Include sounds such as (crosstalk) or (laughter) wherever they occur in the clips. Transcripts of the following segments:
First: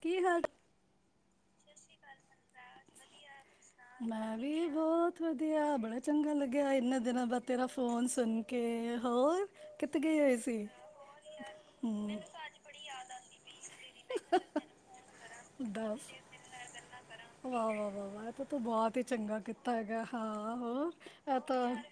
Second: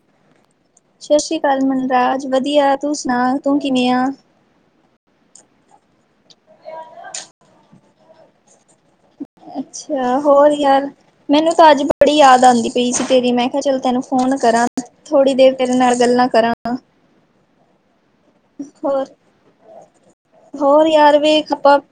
ਕੀ ਹਾਲ? ਕੱਲ ਮਨਰਾਜ ਵਧੀਆ ਐ ਤੂੰ ਸੁਣਾ ਤੂੰ ਕਿਵੇਂ ਆ? ਬੋਤ ਵਧੀਆ ਬੜਾ ਚੰਗਾ ਲੱਗਿਆ ਇਨਾਂ ਦਿਨਾਂ ਬਾਅਦ ਤੇਰਾ ਫੋਨ ਸੁਣ ਕੇ। ਹੋਰ ਕਿੱਥੇ ਅੱਛਾ ਗਈ ਹੋਈ ਹੋਰ ਸੀ ਯਾਰ ਮੈਨੂੰ ਤਾਂ ਅੱਜ ਬੜੀ ਹੂੰ ਯਾਦ ਆਂਦੀ ਪਈ ਸੀ ਤੇਰੀ ਮੈਂ ਕਿਹਾ ਚਲ ਤੈਨੂੰ ਫੋਨ ਨ ਕਰਾਂ ਥੋੜ੍ਹੀ ਦੇਰ ਤੇਰੇ ਨਾਲ ਦੱਸ ਗੱਲਾਂ ਕਰਾਂ। ਵਾਹ ਵਾਹ ਵਾਹ ਵਾਹ ਇਹ ਤੂੰ ਬਹੁਤ ਹੀ ਹੋਰ ਚੰਗਾ ਕੀਤਾ ਹੈਗਾ। ਹਾਂ ਹੋਰ ਯਾਰ ਐ ਵੇਖ ਤਾਂ ਆਪਾਂ ਹ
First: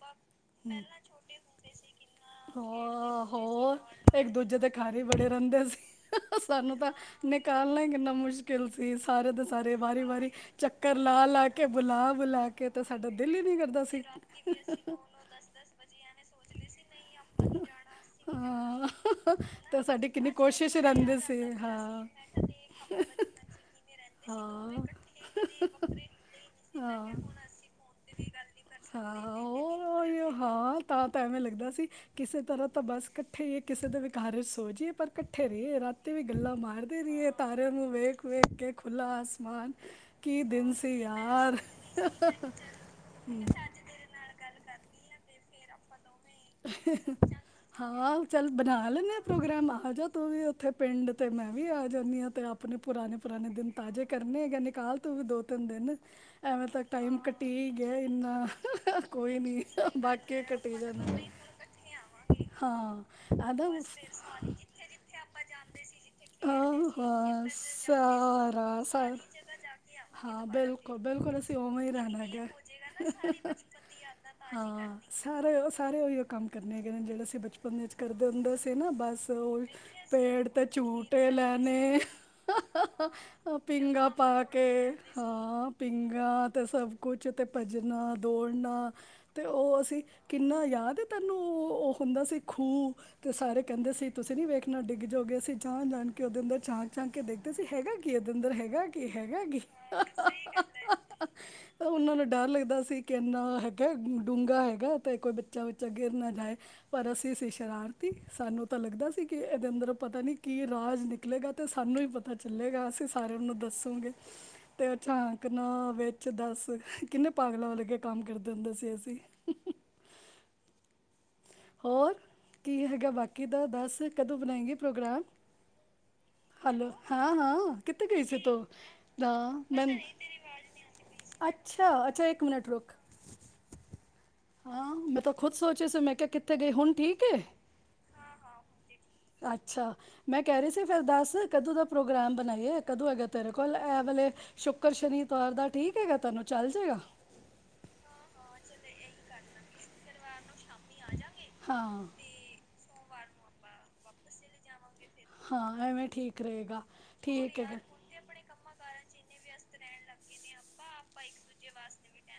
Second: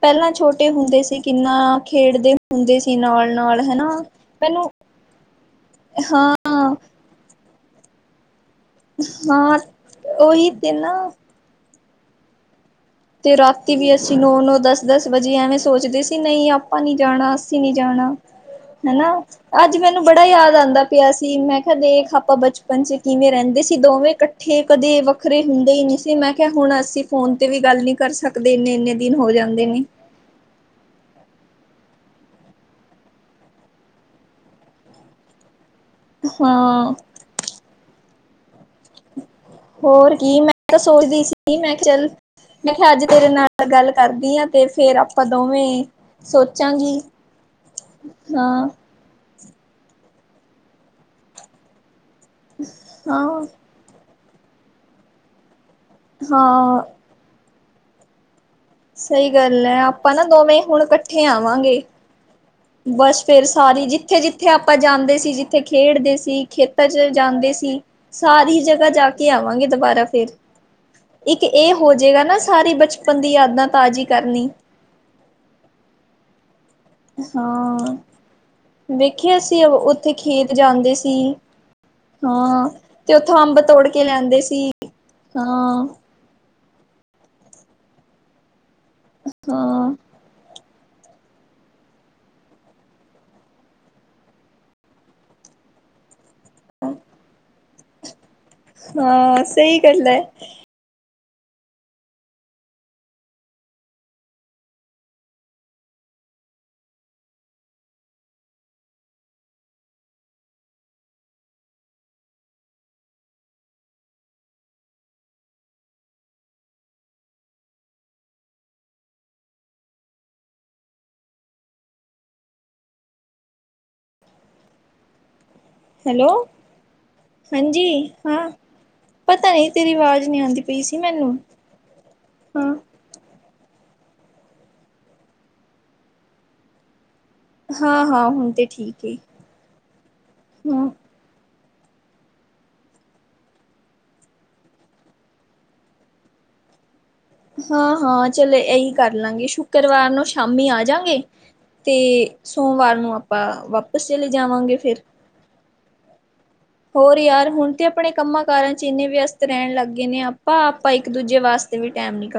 ਪਹਿਲਾਂ ਛੋਟੇ ਹੁੰਦੇ ਸੀ ਕਿੰਨਾ ਖੇਡਦੇ ਹੁੰਦੇ ਸੀ ਨਾਲ ਹੋ ਨਾਲ ਹਨਾ ਇੱਕ ਦੂਜੇ ਮੈਨੂੰ ਤੇ ਘਰ ਹੀ ਬੜੇ ਰਹਿੰਦੇ ਸੀ ਹਾਂ ਸਾਨੂੰ ਤਾਂ ਨਿਕਾਲਣਾ ਈ ਕਿੰਨਾ ਮੁਸ਼ ਕਿਲ ਸੀ ਸਾਰੇ ਦੇ ਹਾਂ ਸਾਰੇ ਵਾਰੀ ਵਾਰੀ ਉਹੀ ਚੱਕਰ ਲਾ ਲਾ ਕੇ ਬੁਲਾ ਬੁਲਾ ਕੇ ਤੇ ਸਾਡਾ ਦਿਲ ਜੇ ਹੀ ਨਹੀਂ ਰਾਤੀ ਕਰਦਾ ਵੀ ਸੀ ਅਸੀਂ ਨੌ ਨੌ ਦਸ ਦਸ ਵਜੇ ਐਵੇਂ ਸੋਚਦੇ ਸੀ ਨਈ ਆਪਾਂ ਨੀ ਜਾਣਾ ਅਸੀ ਨਈ ਜਾਣਾ ਹਾਂ ਹੈਨਾ ਅੱਜ ਤਾਂ ਮੈਨੂੰ ਸਾਡੀ ਬੜਾ ਕਿੰਨੀ ਯਾਦ ਕੋਸ਼ਿਸ਼ ਆਂਦਾ ਪਿਆ ਰਹਿੰਦੇ ਸੀ ਮੈਂ ਕਿਹਾ ਹਾਂ ਦੇਖ ਆਪਾ ਬਚਪ ਪੰਜੇ ਕਿਵੇਂ ਰਹਿੰਦੇ ਸੀ ਦੋਵੇਂ ਕੱਠੇ ਹਾਂ ਕਦੇ ਵੱਖਰੇ ਹੁੰਦੇ ਹੀ ਨਈ ਸੀ ਮੈਂ ਕਿਹਾ ਹੁਣ ਅਸੀ ਹਾਂ ਫੋਨ ਤੇ ਵੀ। ਗੱਲ ਨੀ ਕਰ ਸਕਦੇ ਇੰਨੇ ਇੰਨੇ ਦਿਨ ਹੋ ਹਾਂ ਜਾਂਦੇ ਨੇ। ਉਹ ਹਾਂ ਤਾਂ ਤਾਂ ਏਵੇਂ ਲੱਗਦਾ ਸੀ ਕਿਸੇ ਤਰ੍ਹਾਂ ਤਾਂ ਬਸ ਕੱਠੇ ਹੀ ਕਿਸੇ ਦੇ ਵੀ ਘਰ ਵਿੱਚ ਸੋ ਜਈਏ ਪਰ ਕੱਠੇ ਰਹੀਏ ਰਾਤ ਤੇ ਵੀ ਗੱਲਾਂ ਹਾਂ ਮਾਰਦੇ ਰਹੀਏ ਤਾਰੇ ਨੂੰ ਵੇਖ ਵੇਖ ਕੇ ਖੁਲਾ ਆਸ ਹੋਰ ਕੀ ਮੈਂ ਤਾਂ ਸੋਚਦੀ ਸੀ ਮੈਂ ਚੱਲ ਯਾਰ ਮੈਂ ਕਿਹਾ ਅੱਜ ਤੇਰੇ ਨਾਲ ਗੱਲ ਕਰਦੀ ਆ। ਤੇ ਫੇਰ ਆਪਾਂ ਦੋਵੇਂ ਸੋਚਾਂਗੀ ਹਾਂ ਚੱਲ ਹਾਂ ਬਣਾ ਲੈਂਦੇ ਆ। ਪ੍ਰੋਗਰਾਮ ਆ ਜਾ ਤੂੰ ਵੀ ਓਥੇ ਪਿੰਡ ਤੇ ਮੈਂ ਵੀ ਆ ਜਾਂਦੀ ਆਂ ਤੇ ਅਪਣੇ ਪੁਰਾਣੇ ਹਾਂ ਪੁਰਾਣੇ ਦਿਨ ਤਾਜ਼ੇ ਕਰਨੇ ਹੈਗੇ ਨਿਕਾਲ ਤੂੰ ਵੀ ਦੋ ਤਿੰਨ ਦਿਨ ਐਵੇਂ ਹਾਂ ਤਾਂ ਟਾਈਮ ਕਟੀ ਗਿਆ ਇੰਨਾ। ਸਹੀ ਕੋਈ ਨੀ ਗੱਲ ਹੈ ਆਪਾਂ ਨਾ ਬਾਕੀ ਦੋਵੇਂ ਕੱਟੀ ਹੁਣ ਜਾਣਾ ਇਕੱਠੇ ਆਵਾਂਗੇ। ਹਾਂ ਬਸ ਫੇਰ ਆਦਾ ਸਾਰੀ ਜਿੱਥੇ ਜਿੱਥੇ ਆਪਾਂ ਜਾਂਦੇ ਸੀ ਜਿੱਥੇ ਖੇਡਦੇ ਸੀ ਖੇਤਾਂ ਆਹੋ ਚ ਜਾ ਹਾਂ ਜਾਂਦੇ ਸੀ ਸਾਰੀ ਸਾਰਾ ਜਗ੍ਹਾ ਜਾ ਸਾਰਾ ਕੇ ਆਵਾਂਗੇ ਦੁਬਾਰਾ ਫਿਰ ਹਾਂ ਬਿਲਕੁਲ ਬਿਲਕੁਲ ਇੱਕ ਅਸੀਂ ਇਹ ਉਵੇਂ ਹੋ ਹੀ ਰਹਿਣਾ ਜਾਏਗਾ। ਕਰਨੀ, ਹਾਂ ਸਾਰੇ ਉਹ ਸਾਰੇ ਉਹੀਓ ਕੰਮ। ਕਰਨੇ ਕ ਜਿਹੜੇ ਅਸੀ ਬਚਪਨ ਵਿਚ ਹਾਂ। ਕਰਦੇ ਹੁੰਦੇ ਸੀ ਨਾ ਬਸ ਵੇਖਿਆ ਅਸੀਂ ਓਹੀ ਉੱਥੇ ਪੇਡ ਖੇਤ ਤੇ ਜਾਂਦੇ ਸੀ, ਝੂਟੇ ਲੈਣਾ। ਨੇ ਹਾਂ। ਤੇ ਉੱਥੋਂ ਅੰਬ ਤੋੜ ਕੇ ਪੀਂਘਾ ਲਿਆਂਦੇ ਪਾ ਕੇ ਸੀ, ਹਾਂ ਪੀਂਘਾ ਤੇ ਸਭ ਕੁਛ ਤੇ ਭੱਜਣਾ, ਦੌੜਨਾ ਤੇ ਉਹ ਹਾਂ, ਅਸੀਂ ਕਿੰਨਾ ਯਾਦ ਤੈਨੂੰ (inaudible) ਉਹ (inaudible) ਉਹ ਹੁੰਦਾ ਸੀ ਖੂਹ ਸਾਰੇ ਕਹਿੰਦੇ ਸੀ ਤੁਸੀਂ ਨੀ ਵੇਖਣਾ ਡਿੱਗ ਜਾਓਗੇ ਅਸੀਂ ਜਾਣ ਜਾਣ ਕੇ ਉਹਦੇ ਅੰਦਰ ਝਾਂਕ ਝਾਂਕ ਕੇ ਦੇਖਦੇ ਸੀ ਹੈਗਾ ਕੀ ਇਹਦੇ ਅੰਦਰ ਹੈਗਾ ਕੀ ਹਾਂ ਹੈਗਾ ਕੀ ਸਹੀ ਗੱਲ ਐ, ਉਹਨਾਂ ਨੂੰ ਡਰ ਲੱਗਦਾ ਸੀ ਕਿ ਇੰਨਾ ਹੈਗਾ ਡੂੰਘਾ ਹੈਗਾ ਤੇ ਕੋਈ ਬੱਚਾ। ਕਿਤੇ ਗਿਰ ਨਾ ਜਾਏ, ਪਰ ਅਸੀਂ ਸੀ ਸ਼ਰਾਰਤੀ ਸਾਨੂੰ ਤਾਂ ਲੱਗਦਾ ਸੀ, ਕਿ, ਇਹਦੇ ਅੰਦਰੋ ਪਤਾ ਨੀ, ਕੀ ਆਜ ਨਿਕਲੇਗਾ ਤੇ, ਸਾਨੂੰ ਈ ਪਤਾ ਚੱਲੇਗਾ ਅਸੀਂ ਸਾਰਿਆਂ ਨੂੰ ਦੱਸੋਂਗੇ ਤੇ, ਝਾਕਨਾ ਵਿੱਚ ਦੱਸ। ਕਿੰਨੇ ਪਾਗਲਾਂ ਵਰਗੇ ਕੰਮ ਕਰਦੇ ਹੁੰਦੇ ਸੀ, ਅਸੀਂ। (inaudible) ਹੋਰ, ਕੀ ਹੈਗਾ ਬਾਕੀ ਤਾਂ ਦੱਸ। ਕਦੋਂ ਬਣਾਏਗੀ ਪ੍ਰੋਗਰਾਮ? ਹੈਲੋ! ਹੈਲੋ! ਹਾਂ, ਹਾਂ ਹਾਂਜੀ, ਕਿੱਥੇ ਗਈ ਸੀ, ਹਾਂ। ਤੂ? ਪਤਾ ਨੀ ਤੇਰੀ ਆਵਾਜ਼ ਨੀ ਆਂਦੀ ਪਈ ਸੀ ਅੱਛਾ! ਅੱਛਾ, ਇੱਕ ਮਿਨਟ ਰੁੱਕ। ਹ (inaudible) ਹਾਂ, ''ਮੈਂ ਤੋ ਖੁਦ ਸੋਚਿਆ ਸੀ 'ਮੈਂ ਕਿਹਾ ਕਿੱਥੇ ਗਈ, ਹੁਣ ਠੀਕ? ਕੇ, ਹਾਂ-ਹਾਂ ਹੁਣ ਤੇ ਠੀਕ ਏ, ਅੱਛਾ। ਮੈਂ, ਕਹਿ ਰਹੀ ਸੀ, ਹਾਂ। ਫਿਰ ਦੱਸ? ਕਦੋਂ ਦਾ ਪ੍ਰੋਗਰਾਮ ਬਣਾਈਏ? ਕਦੋਂ ਹੈਗਾ ਤੇਰੇ ਕੋਲ ਐ ਵੇਲੇ ਸ਼ੁੱਕਰ-ਸ਼ਨੀ, ਐਤਵਾਰ ਦਾ ਠੀਕ ਹੈਗਾ, ਤੈਨੂੰ? ਚੱਲ, ਜੇਗਾ। ਹਾਂ-ਹਾਂ, ਚਲ! ਇਹੀ ਕਰਲਾਂਗੇ ਸ਼ੁੱਕਰਵਾਰ ਨੂੰ ਸ਼ਾਮ ਮੰਮੀ ਆ ਜਾਂਗੇ ਤੇ, ਹਾਂ। ਸੋਮਵਾਰ ਨੂੰ ਆਪਾਂ ਵਾਪਸ ਚਲੇ ਜਾਵਾਂਗੇ, ਫਿਰ। ਹਾਂ, ਐਂਵੇ ਠੀਕ। ਹੋਰ, ਯਾਰ ਹੁਣ ਤੇ, ਆਪਣੇ ਕੰਮਾਂ ਕਾਰਾਂ'ਚ ਇੰਨੇ ਵਿਅਸਤ ਰਹਿਣ ਲੱਗੇ ਨੇ, ਆਪਾ-ਆਪਾ ਇੱਕ-ਦੂਜੇ ਵਾਸਤੇ ਵੀ ਟਾਈਮ ਨੀ ਕੱ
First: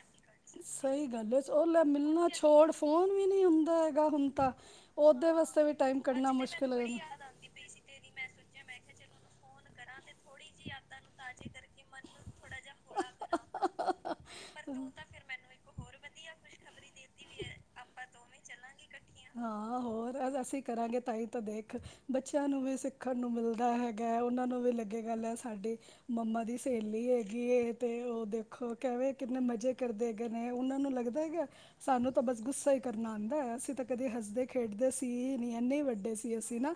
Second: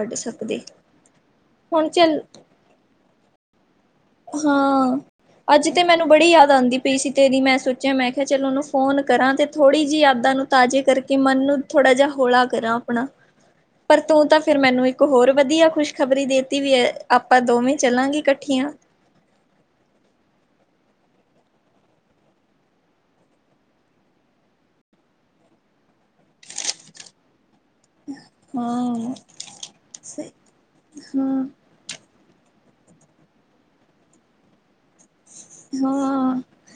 ਸਹੀ ਗੱਲ ਹੈ, ਉਹ ਲੈ। ਚੱਲ ਮਿਲਨਾ ਛੋੜ, ਫੋਨ ਵੀ ਨਹੀਂ ਹੁੰਦਾ ਏ। ਹਾਂ। ਅੱਜ ਤੇ ਮੈਨੂੰ ਬੜੀ ਯਾਦ ਆਉਂਦੀ ਪਈ ਸੀ ਤੇਰੀ। ਮੈਂ ਸੋਚਿਆ ''ਮੈਂ ਕਿਹਾ ਚਲ ਉਹਨੂੰ ਫੋਨ ਕਰਾਂ ਤੇ, ਥੋੜੀ ਜਿਹੀ ਯਾਦਾਂ ਨੂੰ ਤਾਜ਼ੇ ਕਰਕੇ, ਮਨ ਨੂੰ ਥੋੜ੍ਹਾ ਜਿਹਾ ਹੌਲਾ ਕਰਾਂ ਅਪਣਾ। ਪਰ ਤੂੰ, ਤਾਂ, ਫਿਰ ''ਮੈਨੂੰ ਇੱਕ ਹੋਰ ਵਧੀਆ ਖੁਸ਼ ਖ਼ਬਰੀ ਦੇਤੀ ਵੀ, ਏ, ਆਪਾਂ ਦੋਵੇਂ ਚੱਲਾਂਗੇ ਇਕੱਠੀਆਂ। ਹਾਂ, ਹੋਰ, ਅਸੀਂ ਕਰਾਂਗੇ ਤਾਂ, ਹੀ, ਤਾਂ ਦੇਖ ਬੱਚਿਆਂ ਨੂੰ ਵੀ, ਸਿੱਖਣ ਨੂੰ ਮਿਲਦਾ ਹੈਗਾ। ਉਹਨਾਂ ਨੂੰ ਵੀ ਲੱਗੇਗਾ, ਲੈ। ਸਾਡੀ ਮੰਮਾ ਦੀ ਸਹੇਲੀ ਹੇਗੀ ਹੇ। ਤੇ, ਉਹ ਦੇਖੋ, ਕੈਂਵੇ ਹਾਂ ਕਿੰਨੇ ਮਜ਼ੇ ਕਰਦੇ ਸ ਹੈਗੇ ਨੇ, ਉਹਨਾਂ ਨੂੰ ਲੱਗਦਾ ਹਾਂ ਹੈਗਾ ਸਾਨੂੰ ਤਾਂ, ਬਸ ਗੁੱਸਾ ਹੀ ਕਰਨਾ ਆਉਂਦਾ ਹੈ। ਅਸੀਂ ਤਾਂ, ਕਦੇ ਹੱਸਦੇ-ਖੇਡਦੇ ਸ ਹ (inaudible) ਇੰਨੇ ਵੱਡੇ ਸੀ ਅਸੀਂ ਨਾ,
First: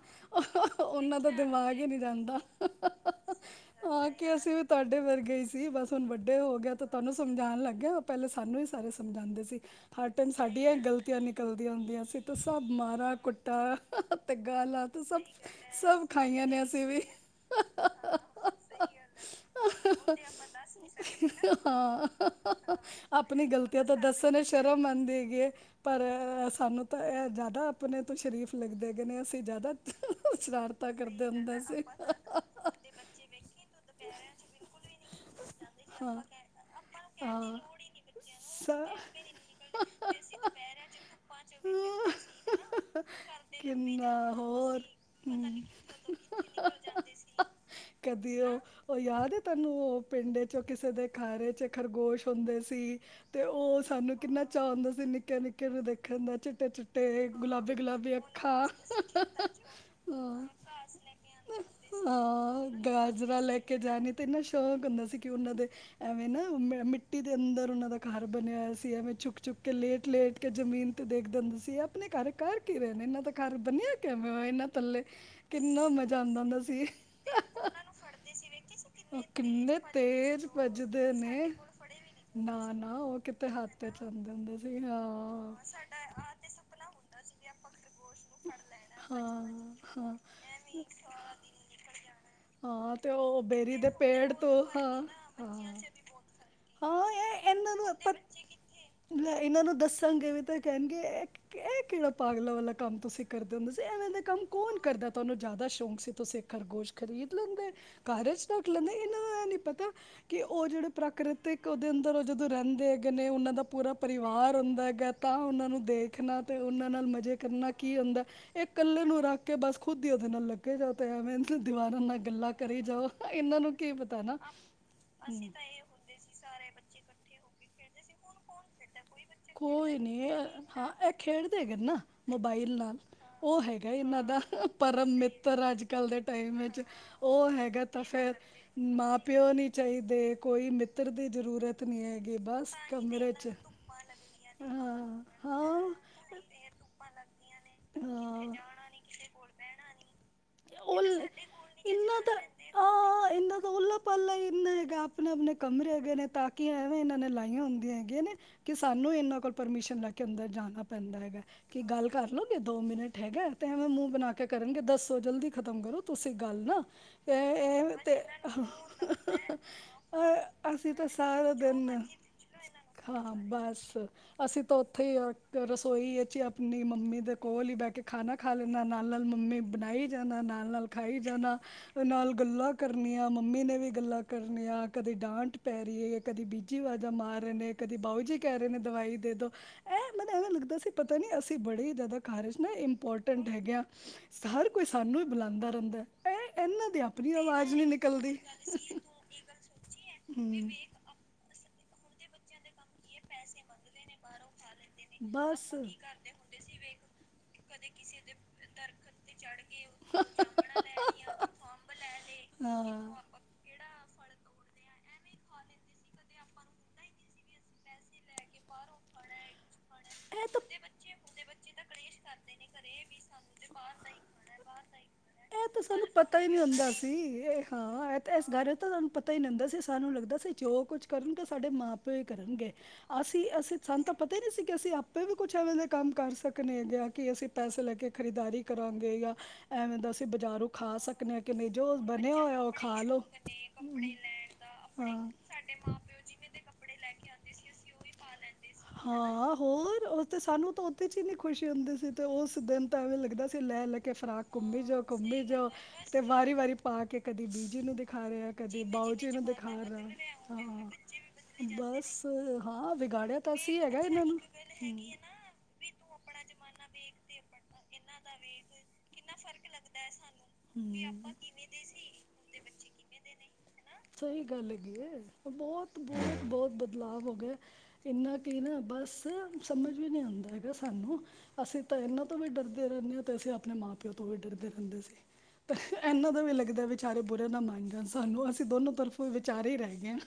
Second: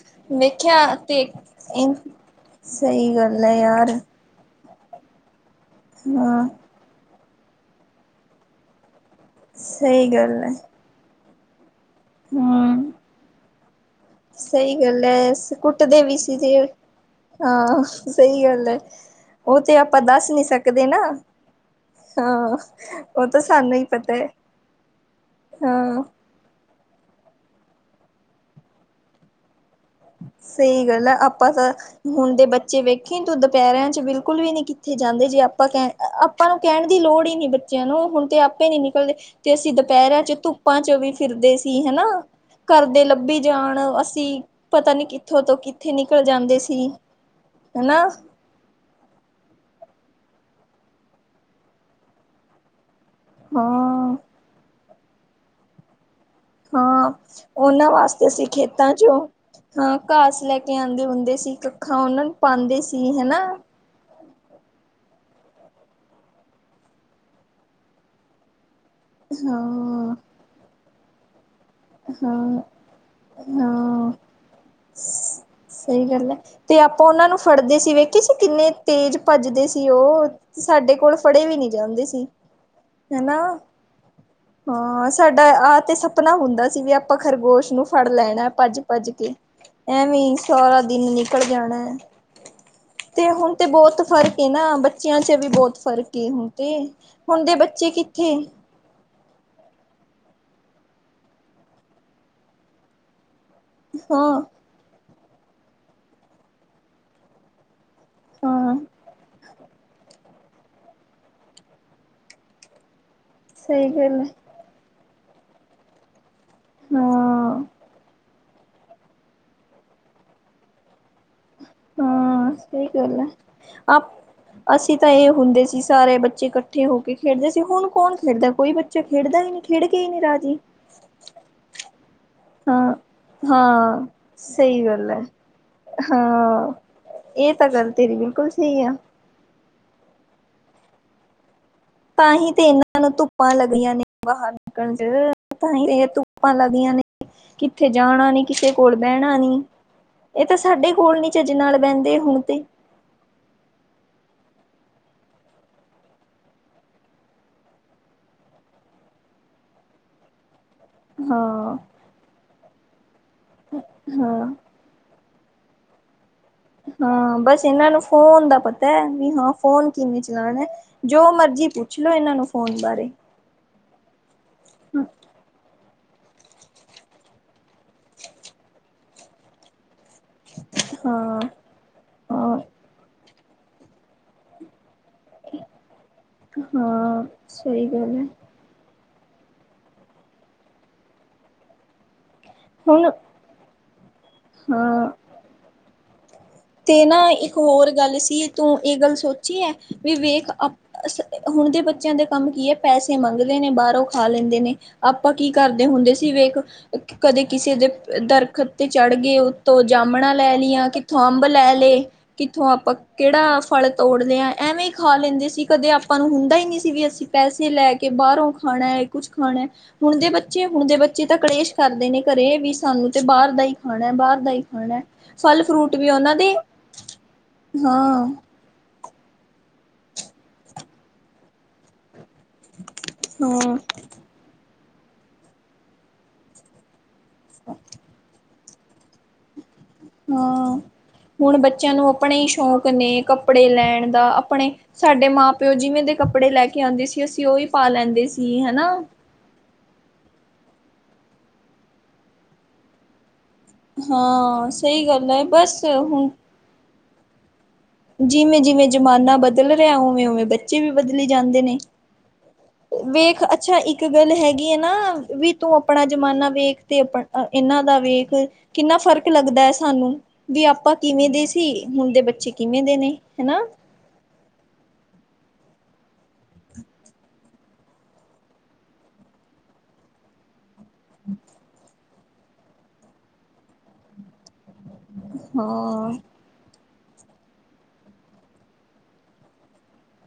ਤੇ ਉਹਨਾਂ ਦਾ ਦਿਮਾਗ ਹੀ ਨਹੀਂ ਜਾਂਦਾ। ਸਹੀ ਗੱਲ ਹੈ ਯਾਰ ਹਾਂ, ਕੀ, ਅਸੀਂ ਤੁਹਾਡੇ ਵਰਗੇ ਹੀ, ਸੀ, ਬਸ। ਹੁਣ, ਵੱਡੇ ਹਾਂ ਹੋ ਗਏ ਤਾਂ ਤੁਹਾਨੂੰ ਸਮਝਾਣ ਲੱਗ ਗੇ, ਉਹ ਪਹਿਲੇ ਸਾਨੂੰ ਹੀ ਸਾਰੇ ਸਮਝਾਂਦੇ ਸੀ, ਸਹੀ ਹਰ ਟਾਈਮ ਗੱਲ ਹੈ ਸਾਡੀਆਂ ਗ਼ਲਤੀਆਂ ਨਿਕਲਦੀਆਂ ਹੁੰਦੀਆਂ। ਅਸੀਂ ਤੇ, ਸਭ ਹਮ ਮਾਰਾ ਕੁੱਟਾ ਤੇ, ਸਹੀ ਗਾਲਾ ਤੇ, ਗੱਲ ਸਭ- ਹੈ ਕੁੱਟਦੇ ਸਭ ਵੀ ਸੀ ਖਾਈਆਂ ਤੇ ਨੇ ਅਸੀ ਵੀ। ਹਾਂ, ਸਹੀ ਗੱਲ ਐ। ਉਹ ਤੇ, ਆਪਾਂ ਦੱਸ ਨੀ ਸਕਦੇ ਨਾ, ਹਾਂ ਹਾਂ, ਉਹ ਤੇ ਸਾਨੂੰ ਹੀ ਪਤਾ ਹੈ। ਮੈਨੂੰ ਸ਼ਰਮ ਆਉਂਦੀ ਹੈਗੀ ਏ, ਪਰ ਹਾਂ ਸਾਨੂੰ ਤਾਂ ਤਾਂ ਇਹ ਜ਼ਿਆਦਾ ਆਪਣੇ ਤੋਂ, ਸ਼ਰੀਫ ਲੱਗਦੇ ਹੇਗੇ ਨੇ, ਅਸੀਂ ਜ਼ਿਆਦਾ (inaudible) ਸਹੀ ਸ਼ਰਾਰਤਾਂ ਗੱਲ ਹੈ। ਕਰਦੇ ਆਪਾਂ ਹੁੰਦੇ ਤਾਂ, ਸੀ। ਹੁਣ ਦੇ ਬੱਚੇ ਵੇਖੀ ਤੂੰ, ਦੁਪਹਿਰਿਆਂ'ਚ ਬਿਲਕੁਲ ਵੀ ਨੀ ਕਿੱਥੇ ਜਾਂਦੇ। ਜੇ ਆਪਾਂ ਕਹਿਣ ਆਪਾਂ ਨੂੰ ਕਹਿਣ ਦੀ ਲੋੜ ਹੀ ਨੀ ਬੱਚਿਆਂ ਨੂੰ, ਹੁਣ ਤੇ, ਆਪੇ ਨੀ ਨਿਕਲਦੇ ਤੇ, ਅਸੀਂ ਦੁਪਹਿਰਾਂ'ਚ ਧੁੱਪਾਂ'ਚ ਵੀ ਫਿਰਦੇ ਸੀ, ਹਨਾ। ਬਿਲਕੁਲ ਘਰਦੇ ਲੱਭੀ ਜਾਣ ਲੰਮੇ ਅਸੀਂ ਜਾਂਦੇ ਹੁੰਦੇ ਪਤਾ ਸੀ। ਨੀ ਕਿੱਥੋਂ ਤੋਂ, ਕਿੱਥੇ ਨਿਕਲ ਜਾਂਦੇ ਸੀ, ਹਨਾ। ਕਦੀ ਉਹ ਉਹ ਯਾਦ ਹੈ ਉਹ ਪਿੰਡ'ਚੋਂ ਕਿਸੇ ਦੇ, ਖਾਰੇ'ਚ ਖਰਗੋਸ਼ ਹੁੰਦੇ ਸੀ। ਤੇ, ਉਹ ਹਾਂ ਸਾਨੂੰ ਕਿੰਨਾ ਚਾਅ ਹੁੰਦਾ ਸੀ। ਨਿੱਕੇ- ਨਿੱਕੇ ਨੂੰ ਦੇਖਣ ਦਾ। ਚਿੱਟੇ ਹਾਂ, ਚਿੱਟੇ ਗੁਲਾਬੀ ਉਹਨਾਂ ਗੁਲਾਬੀ ਵਾਸਤੇ ਅਸੀਂ ਅੱਖਾਂ ਖੇਤਾਂ'ਚੋਂ ਹਂ। ਘਾਸ ਲੈਕੇ ਆਂਦੇ ਹੁੰਦੇ ਸੀ। ਸੀ ਕੱਖਾ ਉਹਨਾਂ ਨੂੰ, ਹਾਂ ਪਾਂਦੇ ਸੀ ਹੇਨਾ। ਗਾਜਰਾਂ ਲੈ ਕੇ ਜਾਣੇ ਤੇ ਇੰਨਾ ਸ਼ੌਕ ਹੁੰਦਾ ਸੀ, ਕਿ ਉਹਨਾਂ ਦੇ ਐਵੇਂ ਨਾ। ਮਿੱਟੀ ਦੇ ਅੰਦਰ ਉਹਨਾਂ ਦਾ ਖਾਰ ਬਣਿਆ ਹੋਇਆ ਸ ਐਂਵੇ। ਝੁੱਕ-ਝੁੱਕ ਕੇ, ਹਾਂ ਲੇਟ-ਲੇਟ ਕੇ, ਜ਼ਮੀਨ ਤੇ ਦੇਖਦੇ ਹੁੰਦੇ ਸੀ। ਅਪਣੇ ਘਰ ਕਰ ਹਾਂ ਕੀ ਰਹੇ ਨੇ ਇਹਨਾਂ ਦਾ ਘਰ ਬਣਿਆ ਹਾਂ ਕਿਵੇਂ ਇਹਨਾਂ ਥੱਲੇ, ਕਿੰਨਾ ਸਹੀ ਮਜ਼ਾ ਗੱਲ ਹੈ ਆਉਂਦਾ ਹੁੰਦਾ ਸੀ। ਤੇ ਆਪਾਂ ਉਹਨਾਂ ਨੂੰ ਫੜਦੇ ਸੀ ਵੇਖੀ ਸੀ ਕਿੰਨੇ ਤੇਜ਼ ਉਹ ਭੱਜਦੇ ਕਿੰਨੇ ਸੀ ਉਹ ਤੇਜ਼ ਸਾਡੇ ਭੱਜਦੇ ਕੋਲ ਨੇ ਫੜੇ ਵੀ ਨਹੀਂ ਜਾਂਦੇ ਸੀ ਨਾ ਨਾ ਉਹ ਹਨਾ ਕਿਤੇ ਹੱਥ ਚ ਆਂਦੇ ਹੁੰਦੇ ਸੀ ਹਾਂ। ਅਸੀਂ ਵੀ ਆਪਾਂ ਖਰਗੋਸ਼ ਨੂੰ ਫੜ ਲੈਣਾ ਭੱਜ ਭੱਜ ਕੇ ਹਾਂ ਹਾਂ ਐਵੇਂ ਸਾਰਾ ਦਿਨ ਨਿਕਲ ਜਾਣਾ। ਹਾਂ (unintelligible) ਤੇ ਉਹ ਹੁਣ ਤੇ ਬੇਰੀ ਦੇ ਬਹੁਤ ਪੇੜ ਫ਼ਰਕ ਤੋਂ ਏਨਾ ਹਾਂ ਬੱਚਿਆਂ ਚ ਵੀ ਹਾਂ ਬਹੁਤ ਫ਼ਰਕ ਏ ਹੁਣ ਤੇ ਹਾਂ ਹੁਣ ਇਹ ਦੇ ਇਹਨਾਂ ਨੂੰ ਬੱਚੇ ਆਪਾਂ ਕਿੱਥੇ ਲੈ ਇਹਨਾਂ ਨੂੰ ਦੱਸਾਂਗੇ ਵੀ ਤਾਂ ਇਹ ਕਹਿਣਗੇ ਇਹ, ਇਹ ਕਿਅੜਾ ਪਾਗਲਾਂ ਵਾਲਾ ਕੰਮ ਤੁਸੀਂ ਕਰਦੇ ਹੁੰਦੇ ਸੀ, ਐਵੇਂ ਦਾ ਹਾਂ ਕੰਮ ਕੌਣ ਕਰਦਾ ਤੁਆਨੂੰ ਜ਼ਿਆਦਾ ਸ਼ੌਕ ਸੀ ਤੁਸੀਂ ਖਰਗੋਸ਼ ਖਰੀਦ ਲੈਂਦੇ ਘਰ ਇਚ ਰੱਖ ਹਾਂ ਲੈਂਦੇ। ਇਹਨਾਂ ਦਾ ਇਹ ਨੀ ਪਤਾ। ਕਿ ਉਹ ਜਿਹੜੇ ਪ੍ਰਾਕ੍ਰਿਤਿਕ ਉਹਦੇ ਅੰਦਰ ਉਹ ਜਦੋਂ ਰਹਿੰਦੇ ਹੈਗ ਗਨੇ ਉਹਨਾਂ ਦਾ ਸਹੀ ਪੂਰਾ ਗੱਲ ਹੈ ਪਰਿਵਾਰ ਹੁੰਦਾ ਹੈਗਾ ਤਾਂ ਉਹਨਾਂ ਨੂੰ ਦੇਖਣਾ। ਤੇ ਉਹਨਾਂ ਨਾਲ ਮਜ਼ੇ ਹਾਂ ਕਰਨਾ ਕੀ ਹੁੰਦਾ ਏ ਕੱਲੇ ਨੂੰ ਰੱਖ ਕੇ ਬਸ ਖੁਦ ਈ ਉਹਦੇ ਨਾਲ ਲੱਗੇ ਜਾ ਤੇ ਐਵੇਂ। ਦੀਵਾਰਾਂ ਨਾਲ ਹਾਂ ਗੱਲਾਂ ਕਰੀ ਸਹੀ ਜਾਓ ਗੱਲ ਹੈ ਇਹਨਾਂ ਨੂੰ ਕੀ ਆਪ ਪਤਾ ਨਾ। ਅਸੀਂ ਤਾਂ ਇਹ ਹੁੰਦੇ ਸੀ ਸਾਰੇ ਬੱਚੇ ਇਕੱਠੇ ਹੋ ਕੇ ਖੇਡਦੇ ਸੀ ਹੁਣ ਕੌਣ ਖੇਡਦਾ ਕੋਈ ਬੱਚਾ ਖੇਡਦਾ ਈ ਨਈ ਖੇਡ ਕੇ ਕੋਈ ਹੀ ਨਈ ਨਹੀਂ ਰਾਜੀ। ਹਾਂ ਇਹ ਖੇਡਦੇ ਹੈਗੇ ਨਾ ਮੋਬਾਈਲ ਹਾਂ ਨਾਲ ਉਹ ਹੈਗਾ ਹਾਂ ਇਹਨਾਂ ਦਾ ਸਹੀ ਗੱਲ ਪਰਮ ਹੈ ਮਿੱਤਰ ਅੱਜ ਕੱਲ ਦੇ ਟਾਈਮ ਹਾਂ ਚ ਉਹ ਉਹ ਇਹ ਹੈਗਾ ਗੱਲ ਤਾਂ ਤੇਰੀ ਫੇਰ ਬਿਲਕੁਲ ਸਹੀ ਆ ਮਾਂ-ਪਿਓ ਨੀ ਚਾਈਦੇ ਕੋਈ ਮਿੱਤਰ ਦੀ ਜ਼ਰੂਰਤ ਨਹੀਂ ਤਾਂ ਹੈਗੀ ਹੀ ਤੇ ਬਸ ਇਹਨਾਂ ਨੂੰ ਕਮਰੇ 'ਚ ਧੁੱਪਾਂ ਲੱਗੀਆਂ ਨੇ ਬਾਹਰ ਨੇ ਨਿਕਲ ਹਾਂ ਚ ਤਾਂ ਹੀ ਹਾਂ ਇਹ ਧੁੱਪਾਂ ਲੱਗਦੀਆਂ ਨੇ। ਕਿੱਥੇ ਜਾਣਾ ਨੀ, ਹਾਂ ਕਿਸੇ ਕੋਲ ਬੈਅਣਾ ਨੀ। ਇਹ ਤਾਂ ਸਾਡੇ ਉਹਲ ਕੋਲ ਨੀ ਚਜ ਨਾਲ ਬਹਿੰਦੇ ਇਹਨਾਂ ਦਾ ਹੁਣ ਤੇ ਆ ਇੰਨਾ ਤਾਂ, ਉੱਲਲਾ ਪਾਲਹੀ ਕਿੰਨਾ ਹੈਗਾ ਆਪਣੇ-ਆਪਣੇ ਕਮਰੇ ਹੈਗੇ ਨੇ, ਤਾਕਿਆ ਐਵੇਂ ਇਹਨਾਂ ਨੇ ਲਾਈਆਂ ਹੁੰਦੀਆ। ਕਿ ਸਾਨੂੰ ਇਹਨਾਂ ਕੋਲ ਪਰਮਿਸ਼ਨ ਲੈ ਕੇ ਅੰਦਰ ਜਾਣਾ ਪੈਂਦਾ ਹੈਗਾ ਹਾਂ ਕਿ ਗੱਲ ਕਰ ਲਓਗੇ ਦੋ ਮਿੰਟ। ਠੇਗਾ ਤੇ ਐਵੇਂ ਮੂੰਹ ਬਣਾ ਕੇ ਹਾਂ ਕਰਨਗੇ ਦੱਸੋ ਜਲਦੀ ਖਤਮ ਕਰੋ ਤੁਸੀਂ। ਗਲ ਨਾ ਹਾਂ ਬਸ ਇਹਨਾਂ ਅ ਅ ਨੂੰ ਤੇ ਫੋਨ ਦਾ ਪਤਾ ਹੈ ਵੀ ਹਾਂ ਫੋਨ ਕਿਵੇਂ ਅ ਚਲਾਣਾ ਅਸੀਂ ਤੇ ਸਾ ਜੋ ਮਰਜ਼ੀ ਪੁੱਛ ਲੋੋ ਇਹਨਾਂ ਨੂੰ ਫੋਨ ਬਾਰੇ। ਹਾਂ ਬਸ, ਅਸੀਂ ਤਾਂ ਉੱਥੇ ਈ ਆ (unintelligible) ਸੋਈ ਈਚ ਅਪਣੀ ਮੰਮੀ ਦੇ ਕੋਲ ਈ ਬੈ ਕੇ ਖਾਣਾ ਖਾ ਲੈਨਾ ਨਾਲ-ਨਾਲ ਮੰਮੀ ਬਣਾਈ ਜਾਣਾ, ਨਾਲ-ਨਾਲ ਖਾਈ ਹਾਂ ਜਾਣਾ, ਨਾਲ ਹਾਂ ਗੱਲਾਂ ਕਰਨੀਆਂ, ਮੰਮੀ ਨੇ ਵੀ ਗੱਲਾਂ ਕਰਨੀਆਂ। ਕਦੇ ਡਾਂਟ ਪੈ ਰਈ ਐ ਯਾ ਕਦੀ ਬੀਜੀ ਵਾਜਾ ਹਾਂ ਮਾਰ ਰਏ ਨੇ, ਸਹੀ ਕਦੀ ਗੱਲ ਬਾਊ ਹੈ ਜੀ ਕਏ ਰਏ ਨੇ। ਦਵਾਈ ਦੇ ਦੋ ਇਹ ਮੈਤਾ ਐਵੇਂ ਲੱਗਦਾ ਸੀ ਪਤਾ ਨੀ ਅਸੀਂ ਬੜੇ ਈ ਜਿਆਦਾ ਘਰ ਇਜ ਨਾ ਹੁਣ ਇੰਪੋਰਟੈਂਟ ਹੈਗਯਾ। ਹਰ ਕੋਈ ਹਾਂ ਸਾਨੂੰ ਈ ਬੁਲਾਂਦਾ ਰਹਿੰਦਾ। ਇਹ ਇਹਨਾਂ ਦੀ ਤੇ ਨਾ ਆਪਣੀ ਇੱਕ ਆਵਾਜ਼ ਨਹੀਂ ਹੋਰ ਗੱਲ ਨਿਕਲਦੀ ਸੀ ਤੂੰ ਇਹ ਗੱਲ ਸੋਚੀ ਐ ਵੀ ਵੇਖ ਅਪ ਅਸ ਹੁਣ ਦੇ ਬਚ ਬੱਚਿਆਂ ਦੇ ਕੰਮ ਕੀ ਐ ਪੈਸੇ ਮੰਗਲੇ ਨੇ ਬਾਰੋਂ ਖਾ ਲੈਂਦੇ ਨੇ। ਆਪਾਂ ਕੀ ਬਸ। ਕਰਦੇ ਹੁੰਦੇ ਸੀ ਵੇਖ ਕਦੇ ਕਿਸੇ ਦੇ ਦਰਖਤ ਤੇ ਚੜ੍ਹ ਗਏ ਓਤੋ ਜਾਮਣਾ ਲੈ ਲਈਆਂ ਕਿੱਥੋਂ ਅੰਬ ਲੈ ਲਏ ਕਿੱਥੋਂ ਆਪਾਂ ਕਿਹੜਾ ਫਲ ਤੋੜ ਲਿਆ ਐਵੇਂ ਈ ਖਾ ਲੈਂਦੇ ਸੀ ਕਦੇ ਆਪਾਂ ਨੂੰ ਹੁੰਦਾ ਈ ਨਈ ਸੀ ਵੀ ਅਸੀਂ ਪੈਸੇ ਲੈ ਕੇ ਬਾਹਰੋਂ ਖਾਣਾ ਕੁਛ ਖਾਣਾ, ਹੁਣ ਦੇ ਖਾਣਾ ਬੱਚੇ, ਹੁਣ ਦੇ ਬੱਚੇ ਤਾਂ ਕਲੇਸ਼ ਕਰਦੇ ਨੇ ਘਰੇ ਵੀ ਸਾਨੂੰ ਤੇ ਬਾਹਰ ਦਾ ਹੀ ਖਾਣਾ ਬਾਹਰ ਦਾ ਹੀ ਖਾਣਾ, ਫਲ ਇਹ ਤਾਂ ਫਰੂਟ ਸਾਨੂੰ ਵੀ ਉਹਨਾਂ ਪਤਾ ਈ ਦੇ ਨਈ ਹੁੰਦਾ ਸੀ, ਇਹ ਹਾਂ ਏਤਾ ਏਸ ਘਰ ਇਹ ਤਾਂ ਸਾਨੂੰ ਪਤਾ ਈ ਨੀ ਹੁੰਦਾ ਸੀ ਸਾਨੂੰ ਲੱਗਦਾ ਸੀ ਜੋ ਕੁੱਝ ਕਰਨਗੇ ਸਾਡੇ ਮਾਂ-ਪਿਓ ਪਿਓ ਈ ਕਰਨਗੇ, ਅਸੀਂ, ਅਸੀਂ ਹਾਂ, ਸਾਨ ਤਾਂ ਪਤਾ ਈ ਨੀ ਸੀ। ਕਿ ਅਸੀਂ ਆਪੇ ਵੀ ਕੁਛ ਐਵੇਂ ਦੇ ਕੰਮ ਕਰ ਸਕਨੇਗੇ ਕਿ ਅਸੀਂ ਪੈਸੇ ਲੈ ਕੇ ਖਰੀਦਦਾਰੀ ਕਰਾਂਗੇ ਯਾ ਐਵੇਂ ਦਾ ਅਸੀਂ ਬਜ਼ਾਰੋਂ ਹਾਂ ਖਾ ਸਕਦੇ ਹਾਂ ਕਿ ਹੁਣ ਨਹੀਂ ਬੱਚਿਆਂ ਜੋ ਨੂੰ ਬਣਿਆ ਆਪਣੇ ਈ ਹੋਇਆ ਉਹ ਸ਼ੌਕ ਖਾ ਲਓ ਨੇ ਕੱਪੜੇ ਲੈਣ ਦਾ ਅਪਣੇ। ਸਾਡੇ ਮਾਂ ਪਿਓ ਜਿਵੇਂ ਦੇ ਕੱਪੜੇ ਲੈ ਕੇ ਆਂਦੇ ਸੀ, ਅਸੀਂ ਉਹ ਈ ਪਾ ਲੈਂਦੇ ਸੀ। ਜੀ ਹਨਾ। ਹਾਂ ਹੋਰ ਉਹ ਤੇ ਸਾਨੂੰ ਤਾਂ ਉਹਦੇ 'ਚ ਹੀ ਨੀ ਖੁਸ਼ੀ ਹੁੰਦੀ ਸੀ ਤੇ ਉਸ ਦਿਨ ਤਾਂ ਐਵੇਂ ਲੱਗਦਾ ਸੀ। ਤੇ ਲੈ ਲੈ ਕੇ ਫਰਾਕ ਹਾਂ ਘੁੰਮੀ ਜਾਓ ਸਹੀ ਗੱਲ ਘੁੰਮੀ ਹੈ ਜਾ ਬਸ ਤੇ ਹੁਣ ਵਾਰੀ ਵਾਰੀ ਪਾ ਕੇ ਕਦੀ। ਮੰਮੀ ਜੀ ਨੂੰ ਦਿਖਾ ਰਿਹਾ ਜਿਵੇਂ ਕਦੇ ਜਿਵੇਂ ਬਾਊ ਜੀ ਜ਼ਮਾਨਾ ਨੂੰ ਬਦਲ ਦਿਖਾ ਰਿਹਾ ਉਵੇਂ ਉਵੇਂ ਬੱਚੇ ਹਾਂ ਵੀ ਬਦਲੀ ਜਾਂਦੇ ਨੇ। ਬਸ। ਹਾਂ ਵਿਗਾੜਿਆ। ਵੇਖ ਤਾਂ ਅੱਛਾ ਅਸੀਂ ਹੈਗਾ ਇੱਕ ਇਹਨਾਂ ਗੱਲ ਨੂੰ ਹੈਗੀ ਆ ਹੂੰ ਨਾ ਵੀ ਤੂੰ ਆਪਣਾ ਜਮਾਨਾ ਵੇਖ ਤੇ ਆਪ ਇਹਨਾਂ। ਦਾ ਵੇਖ ਕਿੰਨਾ ਫਰਕ ਲੱਗਦਾ ਹੈ। ਸਾਨੂੰ ਵੀ ਆਪਾਂ ਕਿਵੇਂ ਦੇ ਸੀ ਹੁਣ ਦੇ ਬੱਚੇ? ਕਿਵੇਂ ਦੇ ਨੇ ਹਨਾ। ਸਹੀ ਗੱਲ ਹੈਗੀ ਹੈ ਬਹੁਤ ਬਹੁਤ ਬਹੁਤ ਬਦਲਾਵ ਹੋ ਗਿਆ ਇੰਨਾ ਕੀ ਨਾ। ਬਸ ਸਮਝ ਵੀ ਨਹੀਂ ਆਉਂਦਾ। ਸਾਨੂੰ ਅਸੀਂ ਤਾਂ ਇਹਨਾਂ ਤੋਂ ਵੀ ਡਰਦੇ ਰਹਿੰਦੇ ਹਾਂ। ਤੇ ਅਸੀਂ ਆਪਣੇ ਮਾਂ ਪਿਓ ਤੋਂ ਵੀ ਡਰਦੇ। ਹਾਂ। ਇਹਨਾਂ ਦਾ ਵੀ ਲੱਗਦਾ ਵਿਚਾਰੇ ਬੁਰੇ ਨਾ ਮੰਨ ਜਾਣ ਸਾਨੂੰ ਅਸੀਂ। ਦੋਨੋ ਤਰਫ ਵਿਚਾਰੇ ਹੀ ਰਹਿ ਗਏ ਨੇ।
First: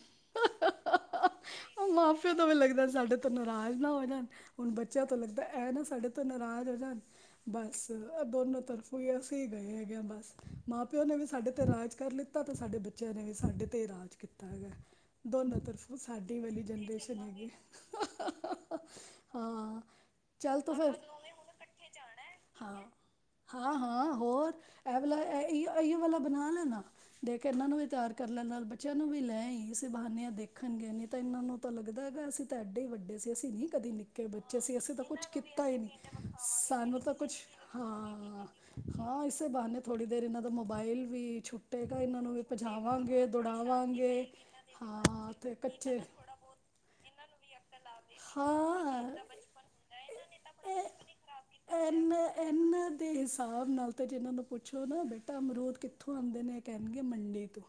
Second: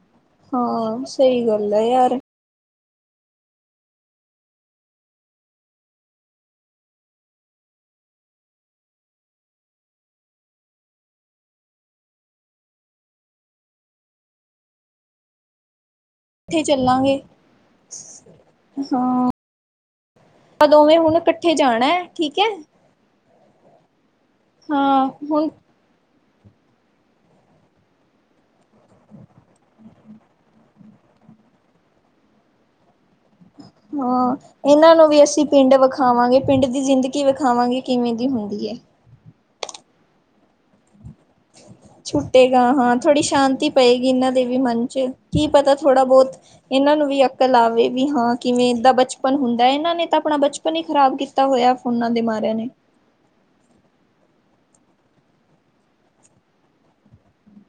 ਹਾਂ ਸਹੀ ਗੱਲ ਹੈ ਯਾਰ। ਪਿਓ ਤੋਂ ਵੀ ਲੱਗਦਾ ਸਾਡੇ ਤੋਂ ਨਾਰਾਜ਼ ਨਾ ਹੋ ਜਾਣ ਹੁਣ ਬੱਚਿਆਂ ਤੋਂ ਲੱਗਦਾ ਇਹ ਨਾ ਸਾਡੇ ਤੋਂ ਨਾਰਾਜ਼ ਹੋ ਜਾਣ ਬਸ। ਦੋਨੋ ਤਰਫੋਂ ਹੀ ਅਸੀਂ ਗਏ ਹੈਗੇ ਹਾਂ ਬਸ ਮਾਂ ਪਿਓ ਨੇ ਵੀ ਸਾਡੇ ਤੇ ਰਾਜ ਕਰ ਲਿੱਤਾ ਤੇ ਸਾਡੇ ਬੱਚੇ। ਬੱਚਿਆਂ ਨੇ ਵੀ ਸਾਡੇ ਤੇ ਰਾਜ ਕੀਤਾ ਹੈਗਾ ਦੋਨਾਂ ਤਰਫ਼। ਉਹ ਸਾਡੇ ਇਕੱਠੇ ਵਾਲੀ ਚੱਲਾਂਗੇ ਜਨਰੇਸ਼ਨ ਹੈਗੀ ਹਾਂ। ਚੱਲ ਆਪਾਂ ਤੂੰ ਦੋਵੇਂ ਹੁਣ ਇਕੱਠੇ ਫਿਰ ਜਾਣਾ ਹੈ ਠੀਕ ਹੈ। ਹਾਂ, ਹਾਂ ਹਾਂ ਹੋਰ ਇਹ ਹਾਂ ਵਾਲਾ ਹੁਣ ਇਹ ਵਾਲਾ ਬਣਾ ਲੈਣਾ ਦੇਖ ਇਹਨਾਂ ਨੂੰ। ਤਿਆਰ ਕਰ ਲੈ ਨਾਲ ਬੱਚਿਆਂ ਨੂੰ ਵੀ ਲੈ ਇਸ ਬਹਾਨਿਆਂ। ਹਾਂਜੀ ਹਾਂਜੀ ਤਾਂ ਇਹਨਾਂ ਨੂੰ ਤਾਂ ਲੱਗਦਾ ਹੈਗਾ ਅਸੀਂ ਤਾਂ ਐਡੇ ਹੀ ਵੱਡੇ ਸੀ। ਵੀ ਅਸੀਂ ਨਹੀਂ ਕਦੇ ਨਿੱਕੇ ਹਾਂ ਬੱਚੇ ਸੀ ਅਸੀਂ ਇਹਨਾਂ ਤਾਂ ਨੂੰ ਵੀ ਕੁਛ ਕੀਤਾ ਪਿੰਡ ਹੀ ਨਹੀਂ ਵਿਖਾਵਾਂਗੇ ਪਿੰਡ ਦੀ ਸਾਨੂੰ ਤਾਂ ਜ਼ਿੰਦਗੀ ਕੁਛ ਵਿਖਾਵਾਂਗੇ ਕਿਵੇਂ ਹਾਂ। ਦੀ ਹੁੰਦੀ ਐ। ਉਸੇ ਬਹਾਨੇ ਥੋੜ੍ਹੀ ਦੇਰ ਇਹਨਾਂ ਦਾ ਮੋਬਾਈਲ ਵੀ ਛੁੱਟੇਗਾ ਇਹਨਾਂ ਨੂੰ ਵੀ ਗਾਹਾ ਥੋੜ੍ਹੀ ਭਜਾਵਾਂਗੇ ਸ਼ਾਂਤੀ ਪਏਗੀ ਦੌੜਾਵਾਂਗੇ ਇਹਨਾਂ ਦੇ ਵੀ ਮਨ 'ਚ ਹਾਂ ਕੀ ਤੇ ਪਤਾ ਕੱਚੇ ਥੋੜਾ ਬਹੁਤ ਇਹਨਾਂ ਨੂੰ ਵੀ। ਅਕਲ ਆਵੇ। ਵੀ ਹਾਂ ਕਿਵੇਂ ਦਾ ਬਚਪਨ ਹੁੰਦਾ ਇਹਨਾਂ ਨੇ ਤਾਂ ਆਪਣਾ ਬਚਪਨ ਹੀ ਖ਼ਰਾਬ ਕੀਤਾ ਹੋਇਆ ਫੋਨਾਂ ਦੇ ਮਾਰਿਆਂ ਨੇ। ਇਨ੍ਹਾਂ ਦੇ ਹਿਸਾਬ ਨਾਲ ਜੇ ਇਹਨਾਂ ਤੋਂ ਪੁੱਛੋ ਨਾ ਬੇਟਾ ਅਮਰੂਦ ਕਿੱਥੋਂ ਆਉਂਦੇ ਨੇ ਇਹ ਕਹਿਣਗੇ ਮੰਡੀ ਤੋਂ।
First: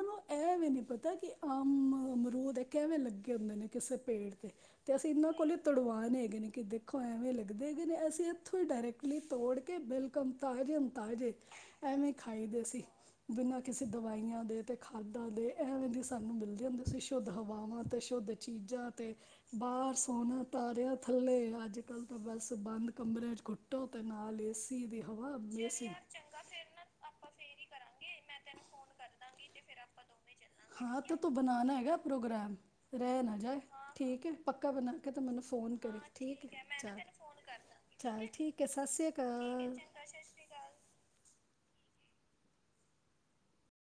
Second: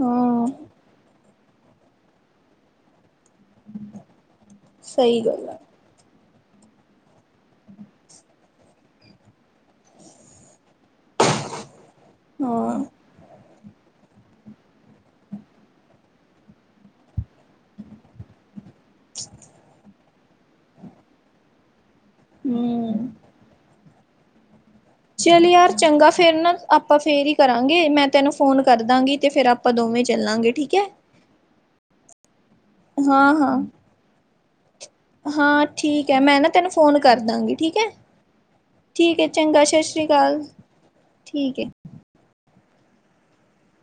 ਹਾਂ। ਅਹ ਅਮਰੂਦ ਹੈ ਕਿਵੇਂ ਲੱਗੇ ਹੁੰਦੇ ਨੇ ਕਿਸੇ ਪੇੜ। ਤੇ ਅਸੀਂ ਸਹੀ ਇਹਨਾਂ ਗੱਲ ਕੋਲੇ ਆ ਤੜਵਾਨੇ ਹੈਗੇ ਨੇ। ਕਿ ਦੇਖੋ ਐਵੇਂ ਲੱਗਦੇ ਨੇ ਅਸੀਂ ਇੱਥੋਂ ਹੀ ਡਾਇਰੈਕਟਲੀ ਤੋੜ ਕੇ ਬਿਲਕਮ ਤਾਜੇ। ਤਾਜ਼ੇ ਐਵੇਂ ਖਾਈਦੇ ਹਾਂ ਸੀ। ਬਿਨਾਂ ਕਿਸੇ ਦਵਾਈਆਂ ਦੇ। ਤੇ ਖਾਦਾਂ ਦੇ ਐਵੇਂ ਦੀ ਸਾਨੂੰ ਮਿਲਦੀ ਹੁੰਦੀ ਸੀ ਸ਼ੁੱਧ ਹਵਾਵਾਂ ਤੇ ਸ਼ੁੱਧ ਚੀਜ਼ਾਂ ਤੇ। ਪਰ ਸੌਣਾ ਤਾਰਿਆ ਥੱਲੇ ਅੱਜ ਕੱਲ੍ਹ ਤਾਂ ਬਸ ਬੰਦ ਹਮ ਕਮਰਿਆਂ ਚ ਘੁੱਟੋ ਤੇ ਨਾਲ ਏਸੀ। ਚੱਲ ਯਾਰ ਚੰਗਾ ਫੇਰ ਨਾ ਆਪਾਂ ਫੇਰ ਹੀ ਕਰਾਂਗੇ ਮੈਂ ਤੈਨੂੰ ਫੋਨ ਕਰਦਾਂਗੀ ਤੇ ਫੇਰ ਆਪਾਂ। ਦੋਵੇਂ ਚੱਲਾਂਗੇ ਠੀਕ ਹੈ। ਹਾਂ ਤੇ ਤੂੰ ਬਣਾਉਣਾ ਹੈਗਾ ਪ੍ਰੋਗਰਾਮ ਰਹਿ ਹਾਂ ਨਾ ਹਾਂ ਜਾਏ ਠੀਕ ਹੈ। ਪੱਕਾ ਬਣਾ ਕੇ ਤੇ ਮੈਨੂੰ ਹਾਂ ਫੋਨ ਕਰੀ ਠੀਕ ਹੈ ਚਲ ਮੈਂ ਨਾ ਤੈਨੂੰ ਫੋਨ ਕਰ ਦਾਂਗੀ ਠੀਕ ਹੈ ਠੀਕ ਆ ਸਤਿ ਸ੍ਰੀ ਠੀਕ ਹੈ ਅਕਾਲ। ਚੰਗਾ ਸਤਿ ਸ਼੍ਰੀ ਅਕਾਲ ਠੀਕ ਹੈ।